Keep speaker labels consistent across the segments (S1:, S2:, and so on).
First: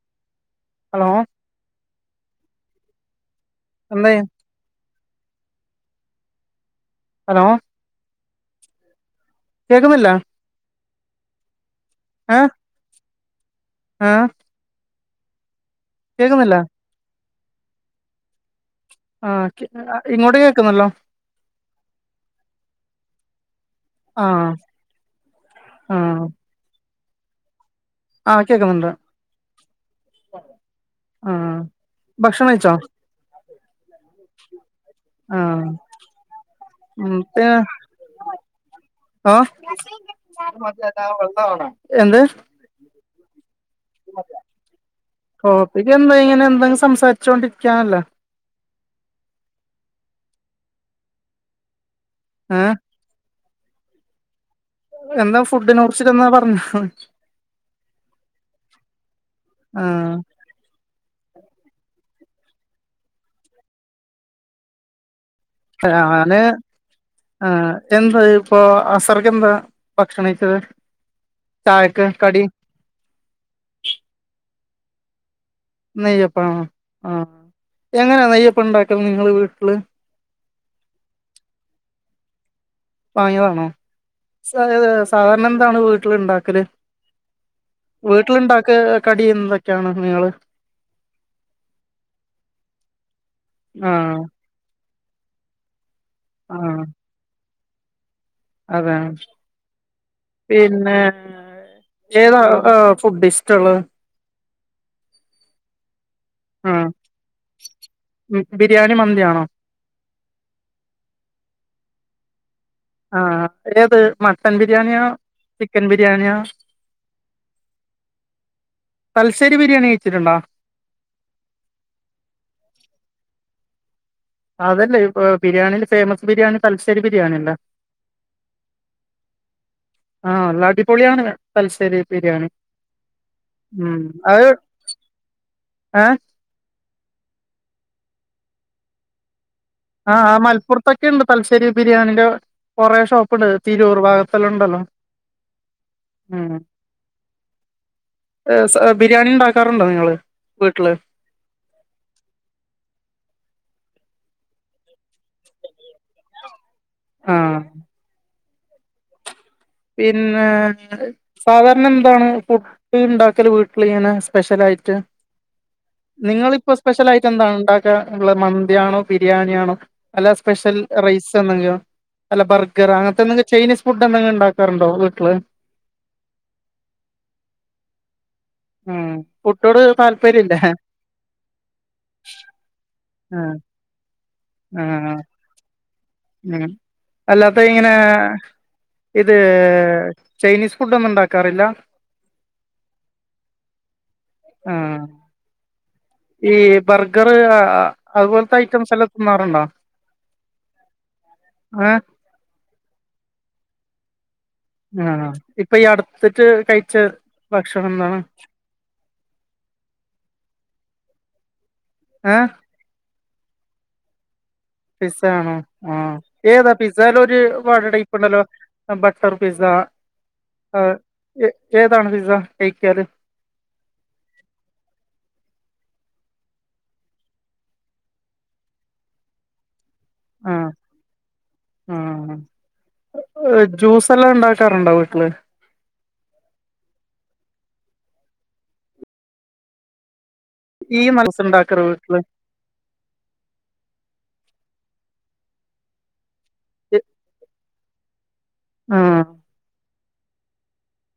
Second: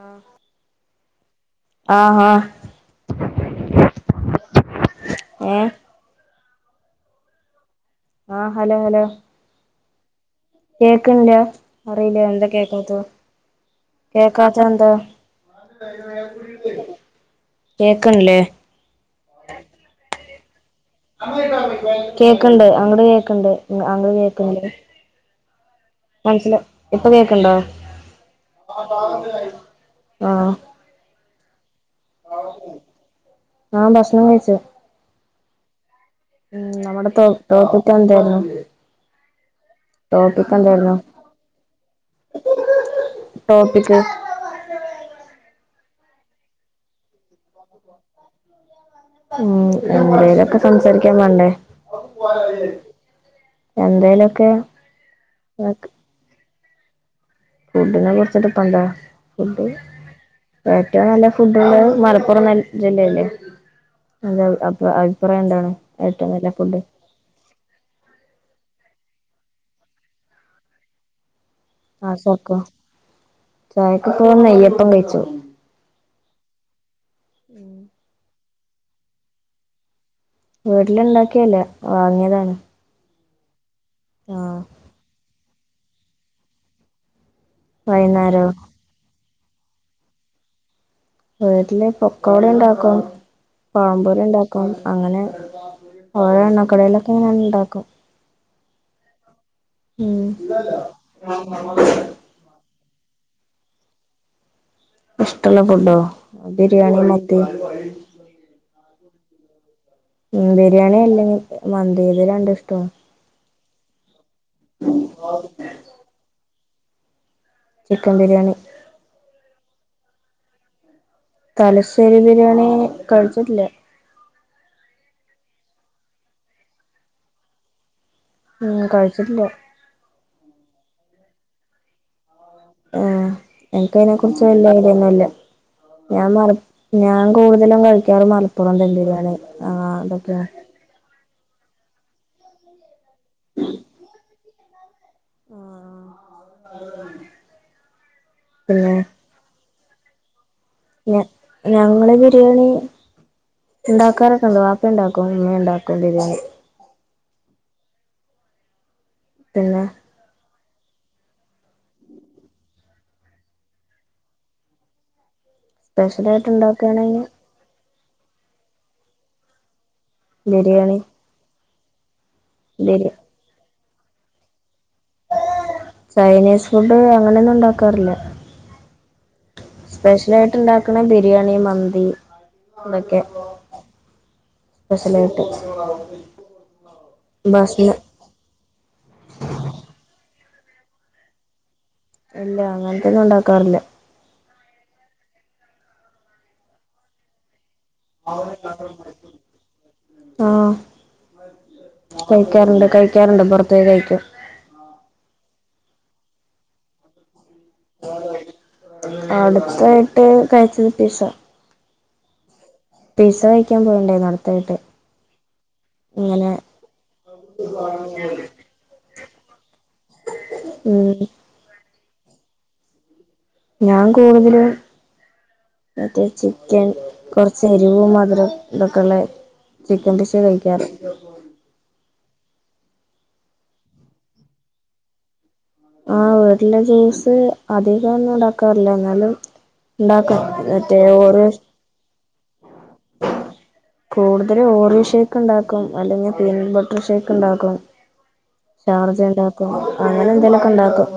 S1: ആഹ്
S2: hello
S1: ആഹ് ആഹ്
S2: [unintelligible]
S1: ഉം
S2: hello
S1: ആഹ് ഹലോ ഹലോ
S2: കേക്കുന്നില്ലാ?
S1: കേക്കിന്നില്ല അറിയില്ല
S2: ഏ
S1: എന്താ കേക്കാത്തെ
S2: ഏ
S1: കേക്കാത്തെ എന്താ?
S2: കേക്കുന്നില്ല
S1: കേക്കണില്ലേ?
S2: ആഹ് ഇങ്ങോട്ട് കേക്കുന്നല്ലോ
S1: കേക്കണ്ട് അങ്ങട് കേക്കണ്ട് അങ്ങട്
S2: ആ
S1: [unintelligible]
S2: ആ
S1: [unintelligible] ഇപ്പം കേക്കണ്ടോ?
S2: ആഹ് കേക്കുന്നുണ്ട്
S1: ആഹ്
S2: ആഹ് ഭക്ഷണം കഴിച്ചോ?
S1: ആഹ് ഭക്ഷണം കഴിച്ചു?
S2: ആഹ്
S1: ഉം നമ്മുടെ ടോ ടോപ്പിക്ക് എന്തായിരുന്നു?
S2: ആഹ്
S1: ടോപ്പിക്ക്
S2: എന്ത്?
S1: ടോപ്പിക്
S2: ടോപ്പിക്ക് എന്താ ഇങ്ങനെ എന്തെങ്കും സംസാരിച്ചോണ്ടിരിക്കാന്നല്ലേ?
S1: ഉം എന്തേലൊക്കെ സംസാരിക്കാൻ വേണ്ടേ?
S2: ഏ
S1: എന്തേലൊക്കെ
S2: എന്നാ ഫുഡ്ഡിനെ കുറിച്ചിട്ട് എന്നാ പറഞ്ഞോ
S1: ഫുഡിനെ കുറിച്ചിട്ട് ഇപ്പോ എന്താ ഫുഡ്
S2: ആ
S1: ഏറ്റവും നല്ല ഫുഡ്ഡ് ഉള്ളത് മലപ്പുറം ന ജില്ലല്ലേ? അന്റെ അ അഭിപ്രായം എന്താണ്? ഏറ്റവും
S2: ഞാന്
S1: നല്ല ഫുഡ്
S2: ആ എന്താ ഇപ്പൊ അസർക്ക എന്താ ഭക്ഷണം കയിച്ചത്?
S1: അസർക്കോ? ചായക്കിപ്പോ നെയ്യപ്പം കഴിച്ചു.
S2: നെയ്യപ്പാ ആഹ്. എങ്ങനാ നെയ്യപ്പണ്ടാക്ക്ന്ന് നിങ്ങള് വീട്ടില്?
S1: വീട്ടില്ണ്ടാക്കിയല്ല. വാങ്ങിയതാണ്.
S2: വാങ്ങിയതാണോ?
S1: ആഹ്
S2: ഈഹ് സാധാരണ എന്താണ് വീട്ടില് ഇണ്ടാക്കല്?
S1: വൈകുന്നേരോ
S2: വീട്ടില്ണ്ടാക്ക കടി എന്തൊക്കെയാണ് നിങ്ങള്?
S1: വീട്ടില് പൊക്കോട ഇണ്ടാക്കും,
S2: ആഹ്
S1: പഴംപൊരി ഇണ്ടാക്കും. അങ്ങനെ ഓരോ
S2: ആഹ്
S1: എണ്ണക്കടികളൊക്കെ ഇങ്ങനെ ഇണ്ടാക്കും.
S2: അതെ.
S1: ഉം
S2: പിന്നെ, ഏതാ ഈഹ് ഫുഡ്ഡിഷ് ടള്ളത്?
S1: ഇഷ്ടള്ള ഫുഡ്ഡോ?
S2: ആഹ്
S1: ബിരിയാണി മത്തി.
S2: ബിരിയാണി മന്തിയാണോ?
S1: ഉം ബിരിയാണി അല്ലെങ്കി മന്തി. ഇത് രണ്ടു ഇഷ്ടവാ.
S2: ആഹ്. ഏത്, മട്ടൻ ബിരിയാണിയോ ചിക്കൻ ബിരിയാണിയോ?
S1: ചിക്കൻ ബിരിയാണി.
S2: തൽശ്ശേരി ബിരിയാണി കഴിച്ചിട്ടുണ്ടോ?
S1: തലശ്ശേരി ബിരിയാണി കഴിച്ചിട്ടില്ല.
S2: അതല്ലേ, ബിരിയാണീല് ഫേമസ് ബിരിയാണി തലശ്ശേരി ബിരിയാണിയല്ലേ?
S1: ഉം കഴിച്ചിട്ടില്ല?
S2: ആഹ് നല്ല അടിപൊളിയാണ് തലശ്ശേരി ബിരിയാണി.
S1: ആഹ്
S2: ഉം
S1: എനിക്കയിനെക്കുറിച്ച്
S2: അത്
S1: വല്യ ഐഡിയൊന്നുല്ല.
S2: ഏഹ്
S1: ഞാൻ മലപ് ഞാൻ കൂടുതലും കഴിക്കാറ് മലപ്പുറം ദം ബിരിയാണി.
S2: ആഹ് ആഹ് മലപ്പുർ ത്തൊക്കെ ഇണ്ട് തലശ്ശേരി ബിരിയാണിന്റെ കുറെ ഷോപ്പ്ണ്ട്, തിരൂർ ഭാഗത്തല്ലാം ഉണ്ടല്ലോ? ഉം. ഈഹ് സ
S1: പിന്നെ
S2: ബിരിയാണി ഇണ്ടാക് ക്കാറുണ്ടോ നിങ്ങള് വീട്ടില്?
S1: ഞ ഞങ്ങള് ബിരിയാണി ഇണ്ടാക്കാറൊക്കെ ഇണ്ട്. വാപ്പ ഇണ്ടാക്കും ഉമ്മയും ഇണ്ടാക്കും ബിരിയാണി.
S2: ആഹ്.
S1: പിന്നെ?
S2: ഇന്ന് നിങ്ങള് സാധാരണ എന്താണ് ഫുഡ്ഡ് ഇണ്ടാക്കല് വീട്ടില് ഇങ്ങനെ സ്പെഷ്യലായിട്ട്.
S1: സ്പെഷ്യലായിട്ട്
S2: നിങ്ങളിപ്പോ
S1: ഉണ്ടാക്കുകയാണെങ്കിൽ
S2: സ്പെഷ്യലായിട്ട് എന്താണ് ഇണ്ടാക് ള്ള മന്തിയാണോ ബിരിയാണിയാണോ അല്ല സ്പെഷ്യൽ
S1: ബിരിയാണി
S2: റൈസ് എന്തെങ്കിലും? അല്ല ബർഗർ
S1: ബിരി
S2: അങ്ങനത്തെ എന്തെങ്കിലും ചൈനീസ് ഫുഡ്ഡ് എന്തെങ്കിലും ഇണ്ടാക്കാറുണ്ടോ വീട്ടില്?
S1: ചൈനീസ് ഫുഡ്ഡ് അങ്ങനൊന്നു ഇണ്ടാക്കാറില്ല.
S2: ഉം. ഫുഡോട്
S1: സ്പെഷ്യലായിട്ട്
S2: താല്പര്യല്ലേ
S1: ഇണ്ടാക്ക്ണെ ബിരിയാണി മന്തി ഇതൊക്കെ
S2: ആഹ് ആഹ്
S1: സ്പെഷലായിട്ട്.
S2: ഉം. അല്ലാത്ത ഇങ്ങനെ ഈഹ് ഇത് ചൈനീസ് ഫുഡ്ഡൊന്നും ഇണ്ടാക്കാറില്ല?
S1: ഇല്ല അങ്ങൻത്തെയൊന്നും ഇണ്ടാക്കാറില്ല.
S2: ആഹ് ഈ ബർഗറ് ആഹ് അത്പോലത്തെ ഐറ്റംസ് എല്ലം തിന്നാറ്ണ്ടാ? ഏഹ്?
S1: കഴിക്കാറ്ണ്ട് കഴിക്കാറ്ണ്ട് പൊറത്ത് പോയി കഴിക്കും.
S2: ആഹ്. ഇപ്പൊ ഈ അട്ത്തിട്ട് കഴിച്ച ഭക്ഷണം എന്താണ്
S1: അട്ത്തായിട്ട് കഴിച്ചത് പിസ.
S2: ഏഹ്?
S1: പിസ്സ കഴിക്കാൻ പോയിണ്ടായിന് അട്ത്തായിട്ട്.
S2: പിസ്സ ആണോ? ആഹ്. ഏതാ പിസ്സരോര് വേറെ ടൈപ്പ് ഉണ്ടല്ലോ? ബട്ടർ പിസ്സ
S1: ഉം
S2: എ ഏതാണ് പിസ്സ കഴിക്കല്?
S1: ഞാൻ കൂടുതല് മറ്റേ ചിക്കൻ കുറച്ച് എരിവും മധുരം ഇതൊക്കെയുള്ള ചിക്കൻ ടിഷ് കഴിക്കാറ്.
S2: ഉം ജ്യൂസെല്ലാം ഇണ്ടാക്കാറുണ്ടോ വീട്ടില്?
S1: ആഹ് വീട്ടില് ജ്യൂസ് അധികം ഒന്നും ഉണ്ടാക്കാറില്ല ന്നാലും ഉണ്ടാക്കും.
S2: ഈ
S1: മറ്റേ
S2: [unintelligible]
S1: കൂടുതല് ഓറിയോ ഷെയ്ക്ക് ക്കണ്ടാക്കും അല്ലെങ്കിൽ പീനി ബട്ടർ
S2: എ-
S1: ഷേയ്ക്ക് ഇണ്ടാക്കും.
S2: ആ
S1: ഷാർജ ഇണ്ടാക് അങ്ങനെ എന്തേലൊക്കെ ഇണ്ടാക്കും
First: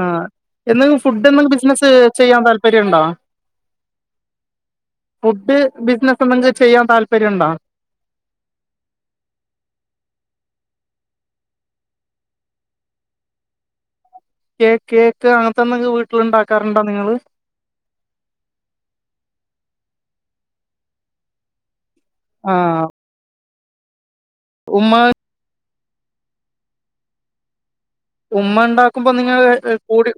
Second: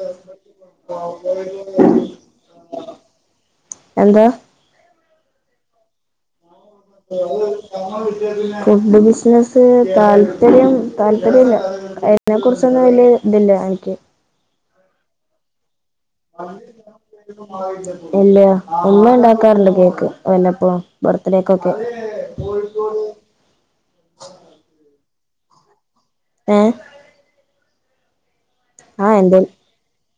S2: ആഹ് എന്തെങ്കിലും ഫുഡ് എന്തെങ്കിലും ബിസിനസ് ചെയ്യാൻ താല്പര്യുണ്ടോ?
S1: എന്താ
S2: ഫുഡ് ബിസിനസ് എന്തെങ്ക് ചെയ്യാൻ താല്പര്യണ്ടോ?
S1: ഫുഡ് ബിസിനസ് താല്പര്യം താല്പര്യല്ല. അയിനെ കുറിച്ചൊന്നും വല്യയ ഇതില്ല എനിക്ക്
S2: കേ കേക്ക് അങ്ങനത്തെ എന്തെങ്കും വീട്ടിൽ ഉണ്ടാക്കാറുണ്ടോ നിങ്ങള്?
S1: ഇല്ല ഉമ്മ ഉണ്ടാക്കാറുണ്ട് കേക്ക് വല്ലപ്പം ബർത്ത്ഡേയ്കൊക്കെ
S2: ആഹ് ഉമ്മ
S1: ഏഹ്
S2: ഉമ്മ ഉണ്ടാക്കുമ്പോ
S1: ആ
S2: നിങ്ങള്
S1: എന്തേലും
S2: കൂടി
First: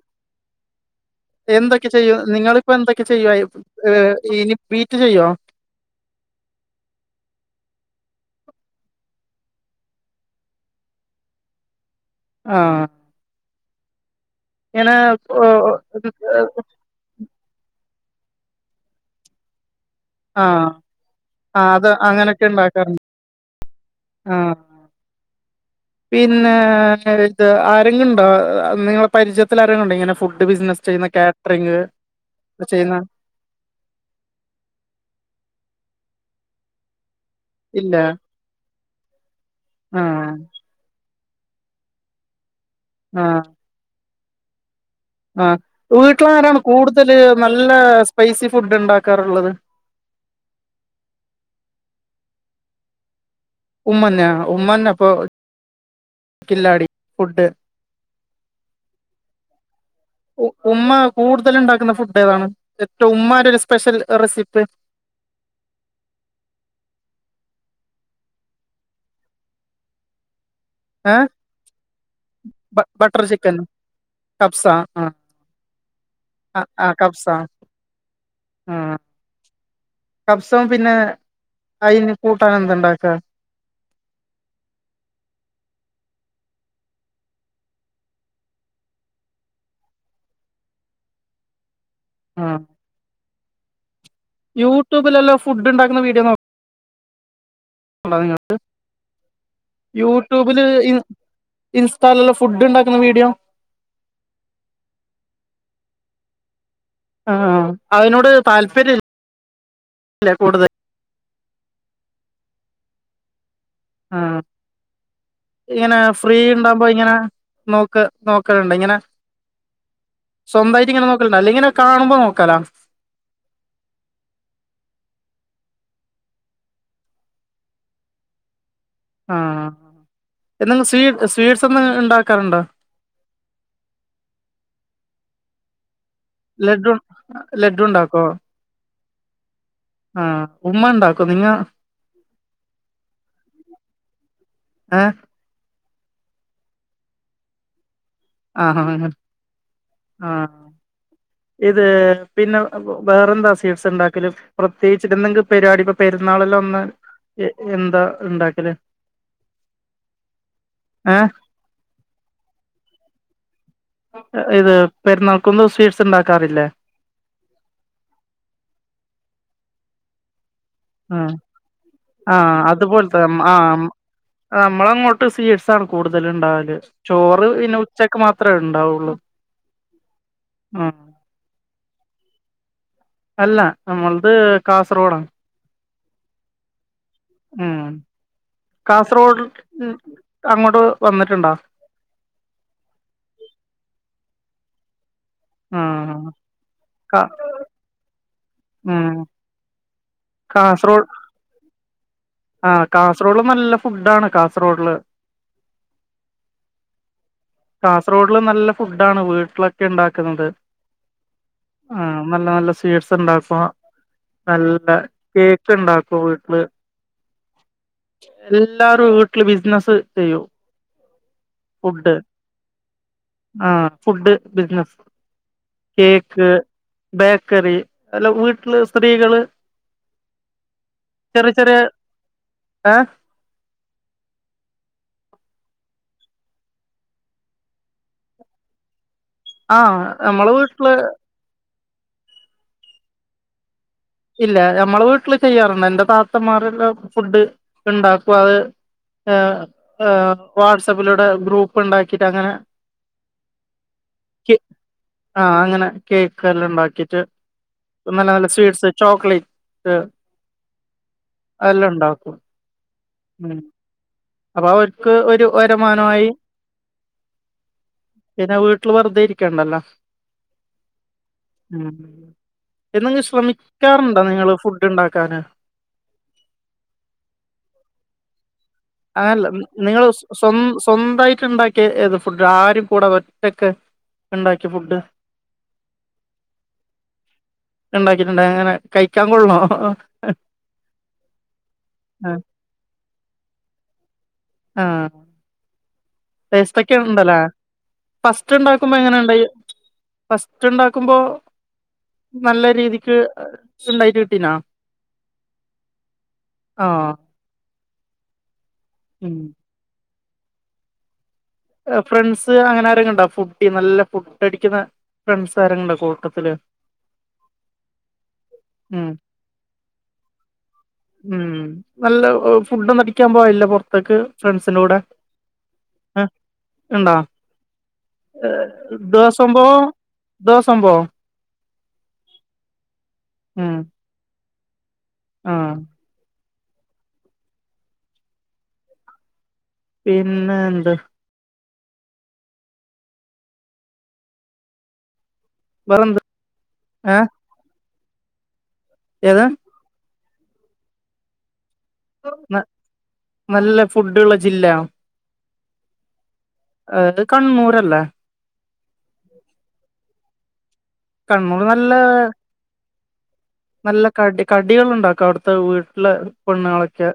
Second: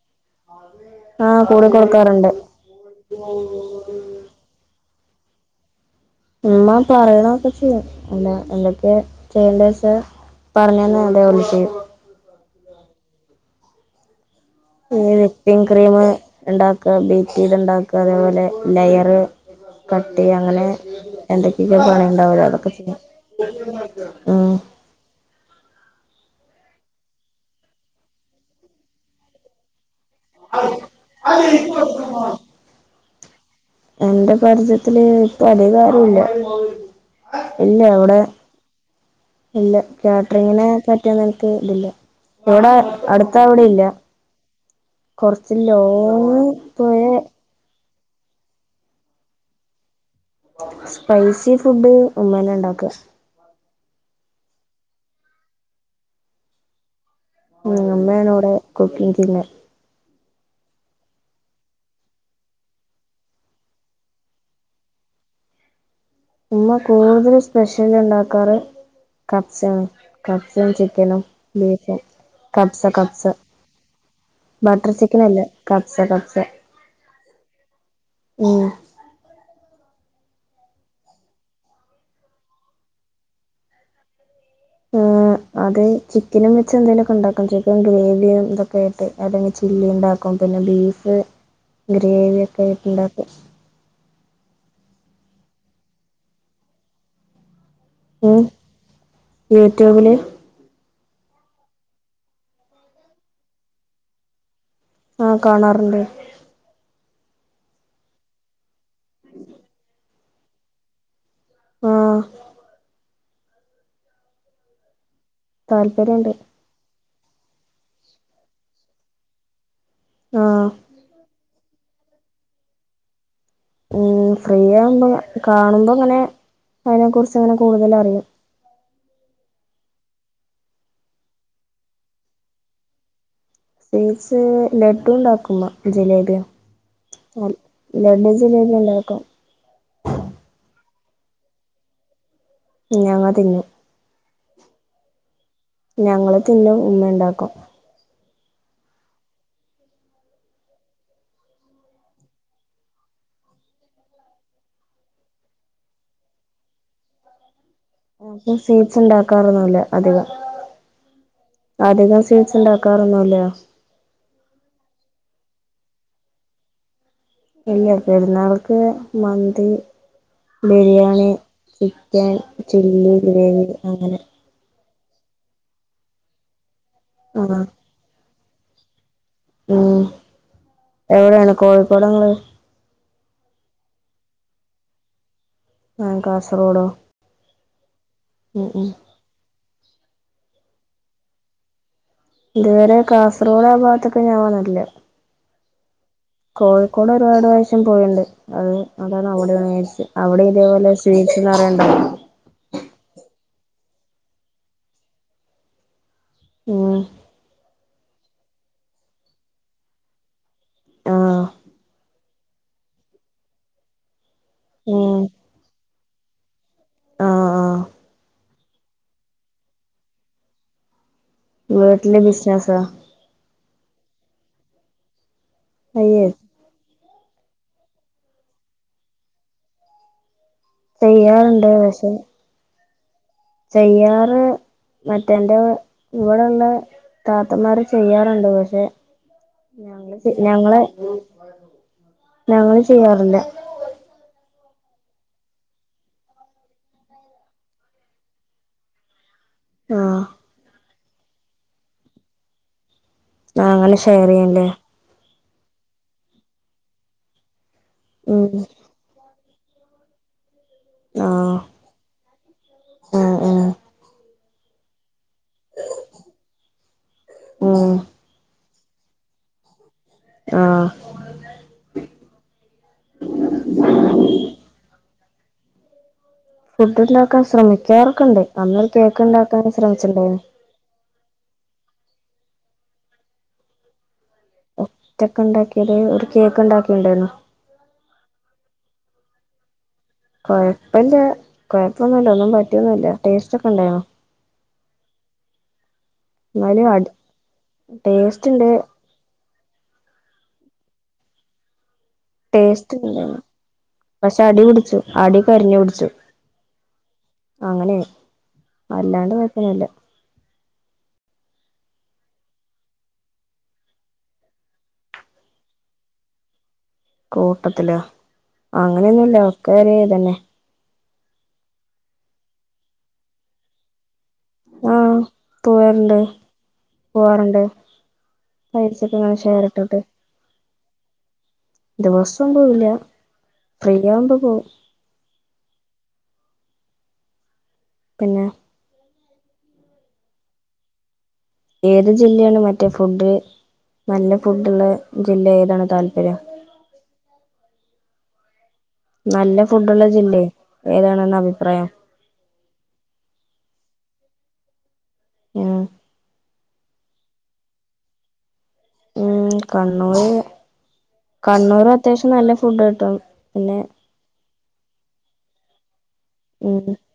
S1: ആ കൂടെ
S2: എന്തൊക്കെ ചെയ്യും
S1: കൊടുക്കാറുണ്ട്
S2: നിങ്ങളിപ്പോ എന്തൊക്കെ ചെയ്യുവ ഇനി ബീറ്റ് ചെയ്യോ?
S1: ഉമ്മ പറയണൊക്കെ ചെയ്യും അല്ല എന്തൊക്കെയ ചെയ്യണ്ട വച്ച പറഞ്ഞ തന്ന് അതേപോലെ ചെയ്യും
S2: ആഹ് ഇങ്ങനെ
S1: ഈ വിപ്പിങ്
S2: ആഹ്
S1: ക്രീമ് ഉണ്ടാക്കുക ബീറ്റെയ്ത്ണ്ടാക്ക അതേപോലെ ലയറ് കട്ടെയ്യ അങ്ങനെ
S2: ആഹ്
S1: എന്തൊക്കെയൊക്കെ
S2: അത്
S1: പണിണ്ടാവല്ലോ
S2: അങ്ങനൊക്കെ
S1: അതൊക്കെ ചെയ്യ
S2: ഉണ്ടാക്കാറുണ്ട് ആഹ് പിന്നേ ഇത് ആരെങ്കിണ്ടോ നിങ്ങളെ പരിചയത്തിൽ ആരങ്ങുണ്ടോ ഇങ്ങനെ ഫുഡ് ബിസിനസ്സ് ചെയ്യുന്ന കാറ്ററിങ് ചെയ്യുന്ന
S1: എന്റെ പരിചയത്തില് ഇപ്പൊ അധികാരുല്ല ഇല്ല വടെ ഇല്ല
S2: ആഹ്
S1: കാറ്ററിങ്ങിനെ പറ്റിയ നിനക്ക് ഇതില്ല ഇവടെ അടുത്ത
S2: ആഹ്
S1: അവിടില്ലെ?
S2: ആഹ് വീട്ടിലാരാണ്
S1: പോയ
S2: കൂടുതല് നല്ല സ്പൈസി ഫുഡ് ഉണ്ടാക്കാറുള്ളത്?
S1: സ്പൈസി ഫുഡ് ഉമ്മന്നെ ഉണ്ടാക്ക.
S2: ഉമ്മന്ന ഉമ്മന്ന അപ്പൊ കില്ലാടി. ഫുഡ്
S1: ഉം ഉമ്മാണ് വടെ കുക്കിംങ് ടിന്ന്
S2: ഉമ്മ കൂടുതൽ ഉണ്ടാക്കുന്ന ഫുഡ് ഏതാണ്? എറ്റവും ഉമ്മാന്റൊരു സ്പെഷ്യൽ റെസിപ്പി
S1: ഉമ്മ കൂടുതൽ സ്പെഷ്യൽ ഉണ്ടാക്കാറ് കപ്സയാണ് കപ്സയും,
S2: ഏ
S1: ചിക്കനും, ബീഫും. കപ്സ
S2: ബട്ടർ
S1: കപ്സ്
S2: ചിക്കൻ
S1: ബട്ടർ ചിക്കൻ അല്ല കപ്സ കപ്
S2: അ ആഹ് കപ്സ
S1: ഉം
S2: ആഹ് കബ്സം പിന്നെ അയിന് കൂട്ടാൻ എന്തണ്ടാക്ക?
S1: ഉം അത് ചിക്കനും വെച്ച് എന്തെങ്കിലൊക്കെ ഉണ്ടാക്കും ചിക്കൻ ഗ്രേവിയും ഇതൊക്കെയ ആയിട്ട് അതെങ്കെ ചില്ലി ഉണ്ടാക്കും പിന്നെ ബീഫ് ഗ്രേവി ഒക്കെ ആയിട്ട്ണ്ടാക്കും.
S2: യൂട്യൂബിലല്ലോ ഫുഡ് ഉണ്ടാക്കുന്ന വീഡിയോ നോക്
S1: ഉം
S2: നിങ്ങൾക്ക്
S1: യൂട്യൂബില്
S2: യൂട്യൂബ് ല് ഇൻ ഇൻസ്റ്റാലുള്ള ഫുഡ് ഉണ്ടാക്കുന്ന വീഡിയോ
S1: ആഹ് കാണാറുണ്ട്.
S2: ആഹാ അതിനോട് താല്പര്യ
S1: [inaudible]
S2: ല്ല കൂടുത
S1: ആഹ്.
S2: ആഹ് ഇങ്ങനെ
S1: താല്പര്യണ്ട്
S2: ഫ്രീ ണ്ടാവുമ്പോ ഇങ്ങനെ. നോക്ക് നോക്കലുണ്ട് ഇങ്ങനെ
S1: ആഹ്
S2: സ്വന്തായ്ട്ട്ങ്ങനെ നോക്കൽണ്ട അല്ലെങ്ങനെ. കാണുമ്പോ നോക്കാല.
S1: ഉം ഫ്രീയാവുമ്പോ കാണുമ്പങ്ങനെ അതിനെ കുറിച്ച്ങ്ങനെ കൂടുതൽ അറിയും.
S2: ആഹ് ന്തെങ്കും സ്വീ സ്വീറ്റ്സ് എന്തെ ഉണ്ടാക്കാറുണ്ടോ.
S1: സ്വീറ്റ്സ് ലഡു ഉണ്ടാക്കുമ്മ ജിലേബിയോ.
S2: ലഡ്ഡു
S1: എൽ
S2: ലഡ്ഡു ഉണ്ടാക്കോ
S1: ലഡു ജിലേബിയുണ്ടാക്കും.
S2: ആഹ് ഉമ്മണ്ടാക്കൊ നിങ്ങ.
S1: ഞങ്ങതിന്നു.
S2: ആഹ്.
S1: ഞങ്ങള് തിന്നും ഉമ്മയുണ്ടാക്കും.
S2: ആഹാ ആഹ്. ഇത് പിന്നെ വേറെന്താ സ്വീറ്റ്സ്ണ്ടാക്കല്. പ്രത്യേകിച്ചിരുന്നങ്കിൽ പരിവാടി പ്പൊ പെരുന്നാളെല്ലൊ ഒന്ന്. എ എന്താ.
S1: [unintelligible]
S2: ഉണ്ടാക്കല്
S1: സ്വീറ്റ്സ്ണ്ടാക്കാറൊന്നുല്ല അധികം.
S2: ഏഹ്
S1: അധികം സ്വീറ്റ്സ്ണ്ടാക്കാറൊന്നുല്ല.
S2: അ ഇത് പെരുന്നാൾക്കൊന്നു സ്വീറ്റ്സ്ണ്ടാക്കാറില്ലേ.
S1: ഇല്ല പെരുന്നാൾക്ക് മന്തി. ബിരിയാണി
S2: ആഹ്
S1: ചിക്കൻ
S2: ആഹ്
S1: ചില്ലി
S2: അതുപോലത്തെ
S1: ഗ്രേവി അങ്ങനെ.
S2: ആഹ് മ്മളങ്ങോട്ട് സ്വീറ്റ്സാണ് കൂടുതൽ ണ്ടാവല് ചോറ്
S1: ആഹ്
S2: പിന്നെ ഉച്ചക്ക് മാത്രേ ഉണ്ടാവുള്ളൂ.
S1: ഉം
S2: ആഹ്
S1: എവിടെണ് കോഴിക്കോടങ്ങള്.
S2: അല്ല അമ്മൾത് കാസർഗോഡാ.
S1: ആഹ് കാസർകോഡോ.
S2: ഉം കാസർഗോഡ് മ് അങ്ങോട്ട് വന്നിട്ടുണ്ടോ.
S1: ഇതുവരെ കാസർഗോഡ് ആ ഭാത്തക്ക് ഞാ വന്നിട്ടില്ല.
S2: ആഹ്.
S1: കോഴിക്കോട്
S2: കാ
S1: ഒരുപാട് പ്രാവശ്യം പോയിണ്ട് അത്
S2: ഉം
S1: അതാണ് അവിടെണ് ജാര്ച്ച് അവിടെ ഇതേപോലെ
S2: കാസർഗോഡ്
S1: സ്വീ ച്ച് നറയണ്ട.
S2: ആഹ് കാസർഗോഡില് നല്ല ഫുഡാണ് കാസർഗോഡ്ല്.
S1: ഉം.
S2: കാസർഗോഡ്ല് നല്ല ഫുഡാണ് വീട്ടിലൊക്കെഇണ്ടാക്കുന്നത്.
S1: ആഹ്
S2: ആഹ് നല്ല നല്ല സ്വീറ്റ്സ് ണ്ടായപ്പോ നല്ല
S1: ഉം
S2: കേക്ക് ണ്ടാക്കും വീട്ട്ല്.
S1: ആഹ് ആഹ്
S2: എല്ലാരും വീട്ടില് ബിസിനസ്സ് ചെയ്യും. ഫുഡ്
S1: വീട്ടിലെ ബിസ്നസോ.
S2: ആഹ് ഫുഡ് ബിസിനസ്
S1: അയ്യേ
S2: കേക്ക്. ബേക്കറി അല്ല വീട്ടില് സ്ത്രീകള്. ചെറിയ
S1: ചെയ്യാറുണ്ട്
S2: ചെറിയ
S1: പക്ഷെ
S2: ഏഹ്
S1: ചെയ്യാറ്. മറ്റേന്റെ ഇവിടെള്ള താത്തമാര് ചെയ്യാറുണ്ട് പക്ഷെ.
S2: ആഹ്
S1: ഞങ്ങള് ചെ
S2: നമ്മളെ
S1: ഞങ്ങളെ
S2: വീട്ടില്
S1: ഞങ്ങള് ചെയ്യാറില്ല.
S2: ഇല്ല ഞമ്മളെ വീട്ടില് ചെയ്യാറുണ്ട് എന്റെ താത്തന്മാരെല്ല ഫുഡ് ണ്ടാക്കും അത്. ഏ ഏ
S1: ആഹ്
S2: വാട്സപ്പിലൂടെ ഗ്രൂപ്പ്ണ്ടാക്കിട്ട് അങ്ങനെ.
S1: ആഹ് അങ്ങനെ ഷെയർയ്യല്ലേ.
S2: ആഹ് അങ്ങനെ കേക്ക് എല്ലാം ണ്ടാക്കിട്ട് നല്ല
S1: ഉം
S2: നല്ല സ്വീറ്റ്സ്. ചോക്ലേറ്റ് അതെല്ലാം ണ്ടാക്കും.
S1: ഉം ഉം.
S2: അപ്പൊ അവർക്ക് ഒരു വരുമാനമായി
S1: ഉ
S2: പിന്നെ വീട്ടില് വെറുതെ ഇരിക്കണ്ടല്ലോ
S1: ആഹ്
S2: എന്തെങ്കിലും ശ്രമിക്കാറുണ്ടോ നിങ്ങള് ഫുഡ് ഇ ണ്ടാക്കാന്
S1: ഫുഡ് ഉണ്ടാക്കാൻ ശ്രമിക്കാറൊ ക്കണ്ട് അന്ന്
S2: അയല്ല നിങ്ങള് സ്വ സ്വന്തായിട്ട് ഉണ്ടാക്കി ഏത് ഫുഡ് ആരും കൂടെ ഒറ്റക്ക് ഉണ്ടാക്കി യ ഫുഡ്
S1: ഒറ്റക്ക ഉണ്ടാക്കിയത് ഒരു കേക്ക് ഉണ്ടാക്കിണ്ടായിരുന്നു
S2: ഉണ്ടാക്കിട്ടുണ്ട് അങ്ങനെ കഴിക്കാൻ കൊള്ളോ
S1: കുഴപ്പഇല്ല
S2: ആ
S1: കുഴപ്പമൊന്നുല്ല ഒന്നും പറ്റിയൊന്നുഇല്ല ടേസ്റ്റ് ഒക്കെ ഉണ്ടായിരുന്നു
S2: ആഹ്
S1: എന്നാലും
S2: ടേസ്റ്റൊക്കെ
S1: അടി
S2: ഉണ്ടലെ
S1: ടേസ്റ്റ്
S2: ഫസ്റ്റ്
S1: ഉണ്ട്
S2: ഉണ്ടാക്കുമ്പോ എങ്ങനെ ഉണ്ടായി ഫസ്റ്റ് ഉണ്ടാക്കുമ്പോ നല്ല
S1: ടേസ്റ്റ്
S2: രീതിക്ക്
S1: ഉണ്ടായിരുന്നു
S2: ഉണ്ടായിട്ട്
S1: പക്ഷെ
S2: കിട്ടിനാ
S1: അടി പിടിച്ചു അടി
S2: ആഹ്
S1: അങ്ങനെയ അല്ലാണ്ട്
S2: ഉം
S1: കൊഴപ്പം ഒന്നുല്ല
S2: ഫ്രണ്ട്സ് അങ്ങനെആരെങ്കിലും ഉണ്ടാ ഫുഡ്ഢി നല്ല ഫുഡ് അടിക്കുന്ന ഫ്രൻസ് ആരെങ്കിലുണ്ടോ കൂട്ടത്തില്
S1: കൂട്ടത്തില
S2: ഉം
S1: അങ്ങനെയൊന്നുല്ല ഒക്ക ഒര് ഇതന്നെ
S2: ഉം നല്ല ഫുഡൊന്നും അടിക്കാൻ പോവല്ല പുറത്തേക്ക് ഫ്രണ്ട്സിന്റെ കൂടെ
S1: ആഹ് പോയാ ഇണ്ട്
S2: ഏഹ് ഉണ്ടോ
S1: പോവാറുണ്ട് പൈസൊക്കെ ഇങ്ങനെ ഷെയർ ഇട്ടട്ട്
S2: ദോസം പോം
S1: ദിവസോം പോവൂല്ല
S2: ഉം
S1: ഫ്രീയാവുമ്പ പോം
S2: ആഹ്
S1: പിന്നെ
S2: പിന്നെഎന്ത്
S1: ഏത് ജില്ലയാണ് മറ്റേ ഫുഡ് നല്ല ഫുഡുള്ള ജില്ലഎ
S2: വേറെന്ത് ആഹ് ഏത്
S1: നല്ല ഫുഡുള്ള ജില്ലയെ ഏതാണെന്ന അഭിപ്രായം
S2: ന നല്ല ഫുഡുള്ള ജില്ല
S1: യാ
S2: അത് കണ്ണൂരല്ലേ
S1: ഉം കണ്ണൂര് കണ്ണൂർ അത്യാവശ്യം നല്ല ഫുഡ് കിട്ടും പിന്നെ
S2: നല്ല കടി കടികൾ ഉണ്ടാക്കും അവിടത്തെ വീട്ടിലെ
S1: ഉം
S2: പെണ്ണുങ്ങളൊക്കെ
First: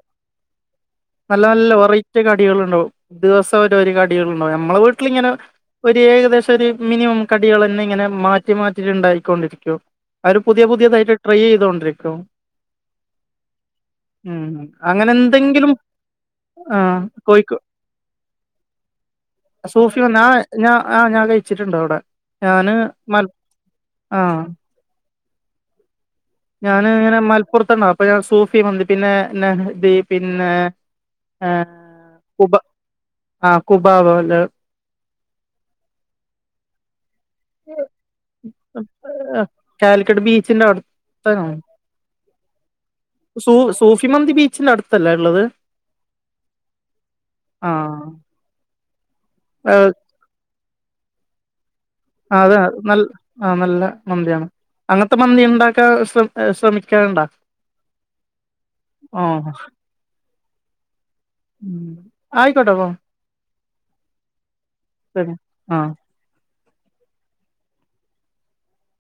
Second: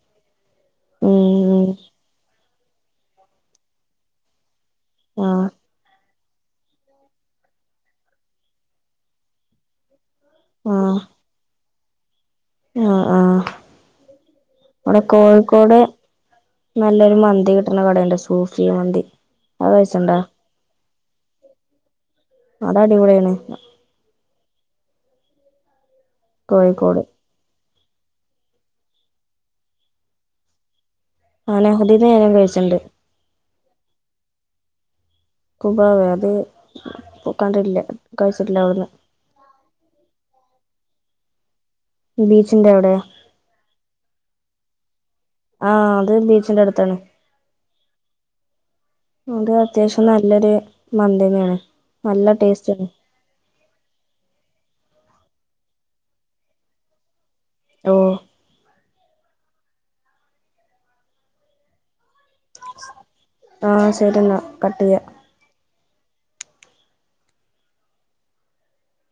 S2: നല്ല
S1: ഉം
S2: നല്ല വെറൈറ്റി കടികള് ഉണ്ടാവും ദിവസ ഇത് ഒരു കടികൾ ഉണ്ടാവും നമ്മളെ വീട്ടിൽ ഇങ്ങനെ
S1: ആഹ്
S2: ഒരു ഏകദേശം ഒരു മിനിമം കടികളന്നെ ഇങ്ങനെ മാ മാറ്റി മാറ്റിറ്റ്ഇണ്ടായികൊണ്ടിരിക്കും അവര് പുതിയ പുതിയതായിട്ട് ട്രൈ ചെയ്തൊണ്ട്രിക്കും
S1: യാ ആഹ് ഇവടെ
S2: അങ്ങനെ എന്തെങ്കിലും
S1: കോഴിക്കോട്
S2: ആ
S1: നല്ലൊരു മന്തി
S2: കോഴിക്കോ
S1: കിട്ടണ കടയ്ണ്ട് സൂഫി മന്തി അത്
S2: സൂഫി വന്ന
S1: കഴിച്ചിണ്ടാ
S2: ആ ഞാൻ ആഹ് ഞാൻ കഴിച്ചിട്ടുണ്ട് അവിടെ ഞാന്
S1: അത്
S2: മ
S1: അടിപൊളിയാണ്
S2: ആഹ് ഞാന്
S1: കോഴിക്കോട്
S2: ഇങ്ങനെ മലപ്പുറത്ത്ണ്ട അപ്പൊ ഞാൻ സൂഫി മന്തി പിന്നെ നഹദി പിന്നെ
S1: ആ നെഹദി ഞാനും കഴിച്ചിണ്ട്
S2: ആഹ് കുബാവാല്
S1: കുബാവയോ അത് കണ്ടിട്ടില്ല കഴിച്ചിട്ടില്ലാതോന്ന്
S2: ഏഹ് കാലിക്കട് ബീച്ചിന്റെ അവിടു ത്താണോ
S1: ബീച്ചിന്റെ അവിടെയാ
S2: സൂ സൂഫിമന്തി ബീച്ചിന്റെ അടുത്തല്ലേ ഉള്ളത്
S1: ആഹ് അത് ബീച്ചിന്റെ അടുത്താണ്
S2: ആ
S1: അത് അത്യാവശ്യം ന ല്ലൊരു മന്തി തന്നെആണ്
S2: അതാ നൽ ആഹ് നല്ല മന്തിയാണ് അങ്ങനത്തെ മന്തി ഉണ്ടാക്കാ ശ്ര ശ്രമിക്കാറുണ്ടാ
S1: ഓഹ് -
S2: ഓഹ് ഉം ആയിക്കോട്ടെ അപ്പൊ
S1: ആഹ് ശരിന്നാ കട്ട് ചെയ്യാ-
S2: ആഹ്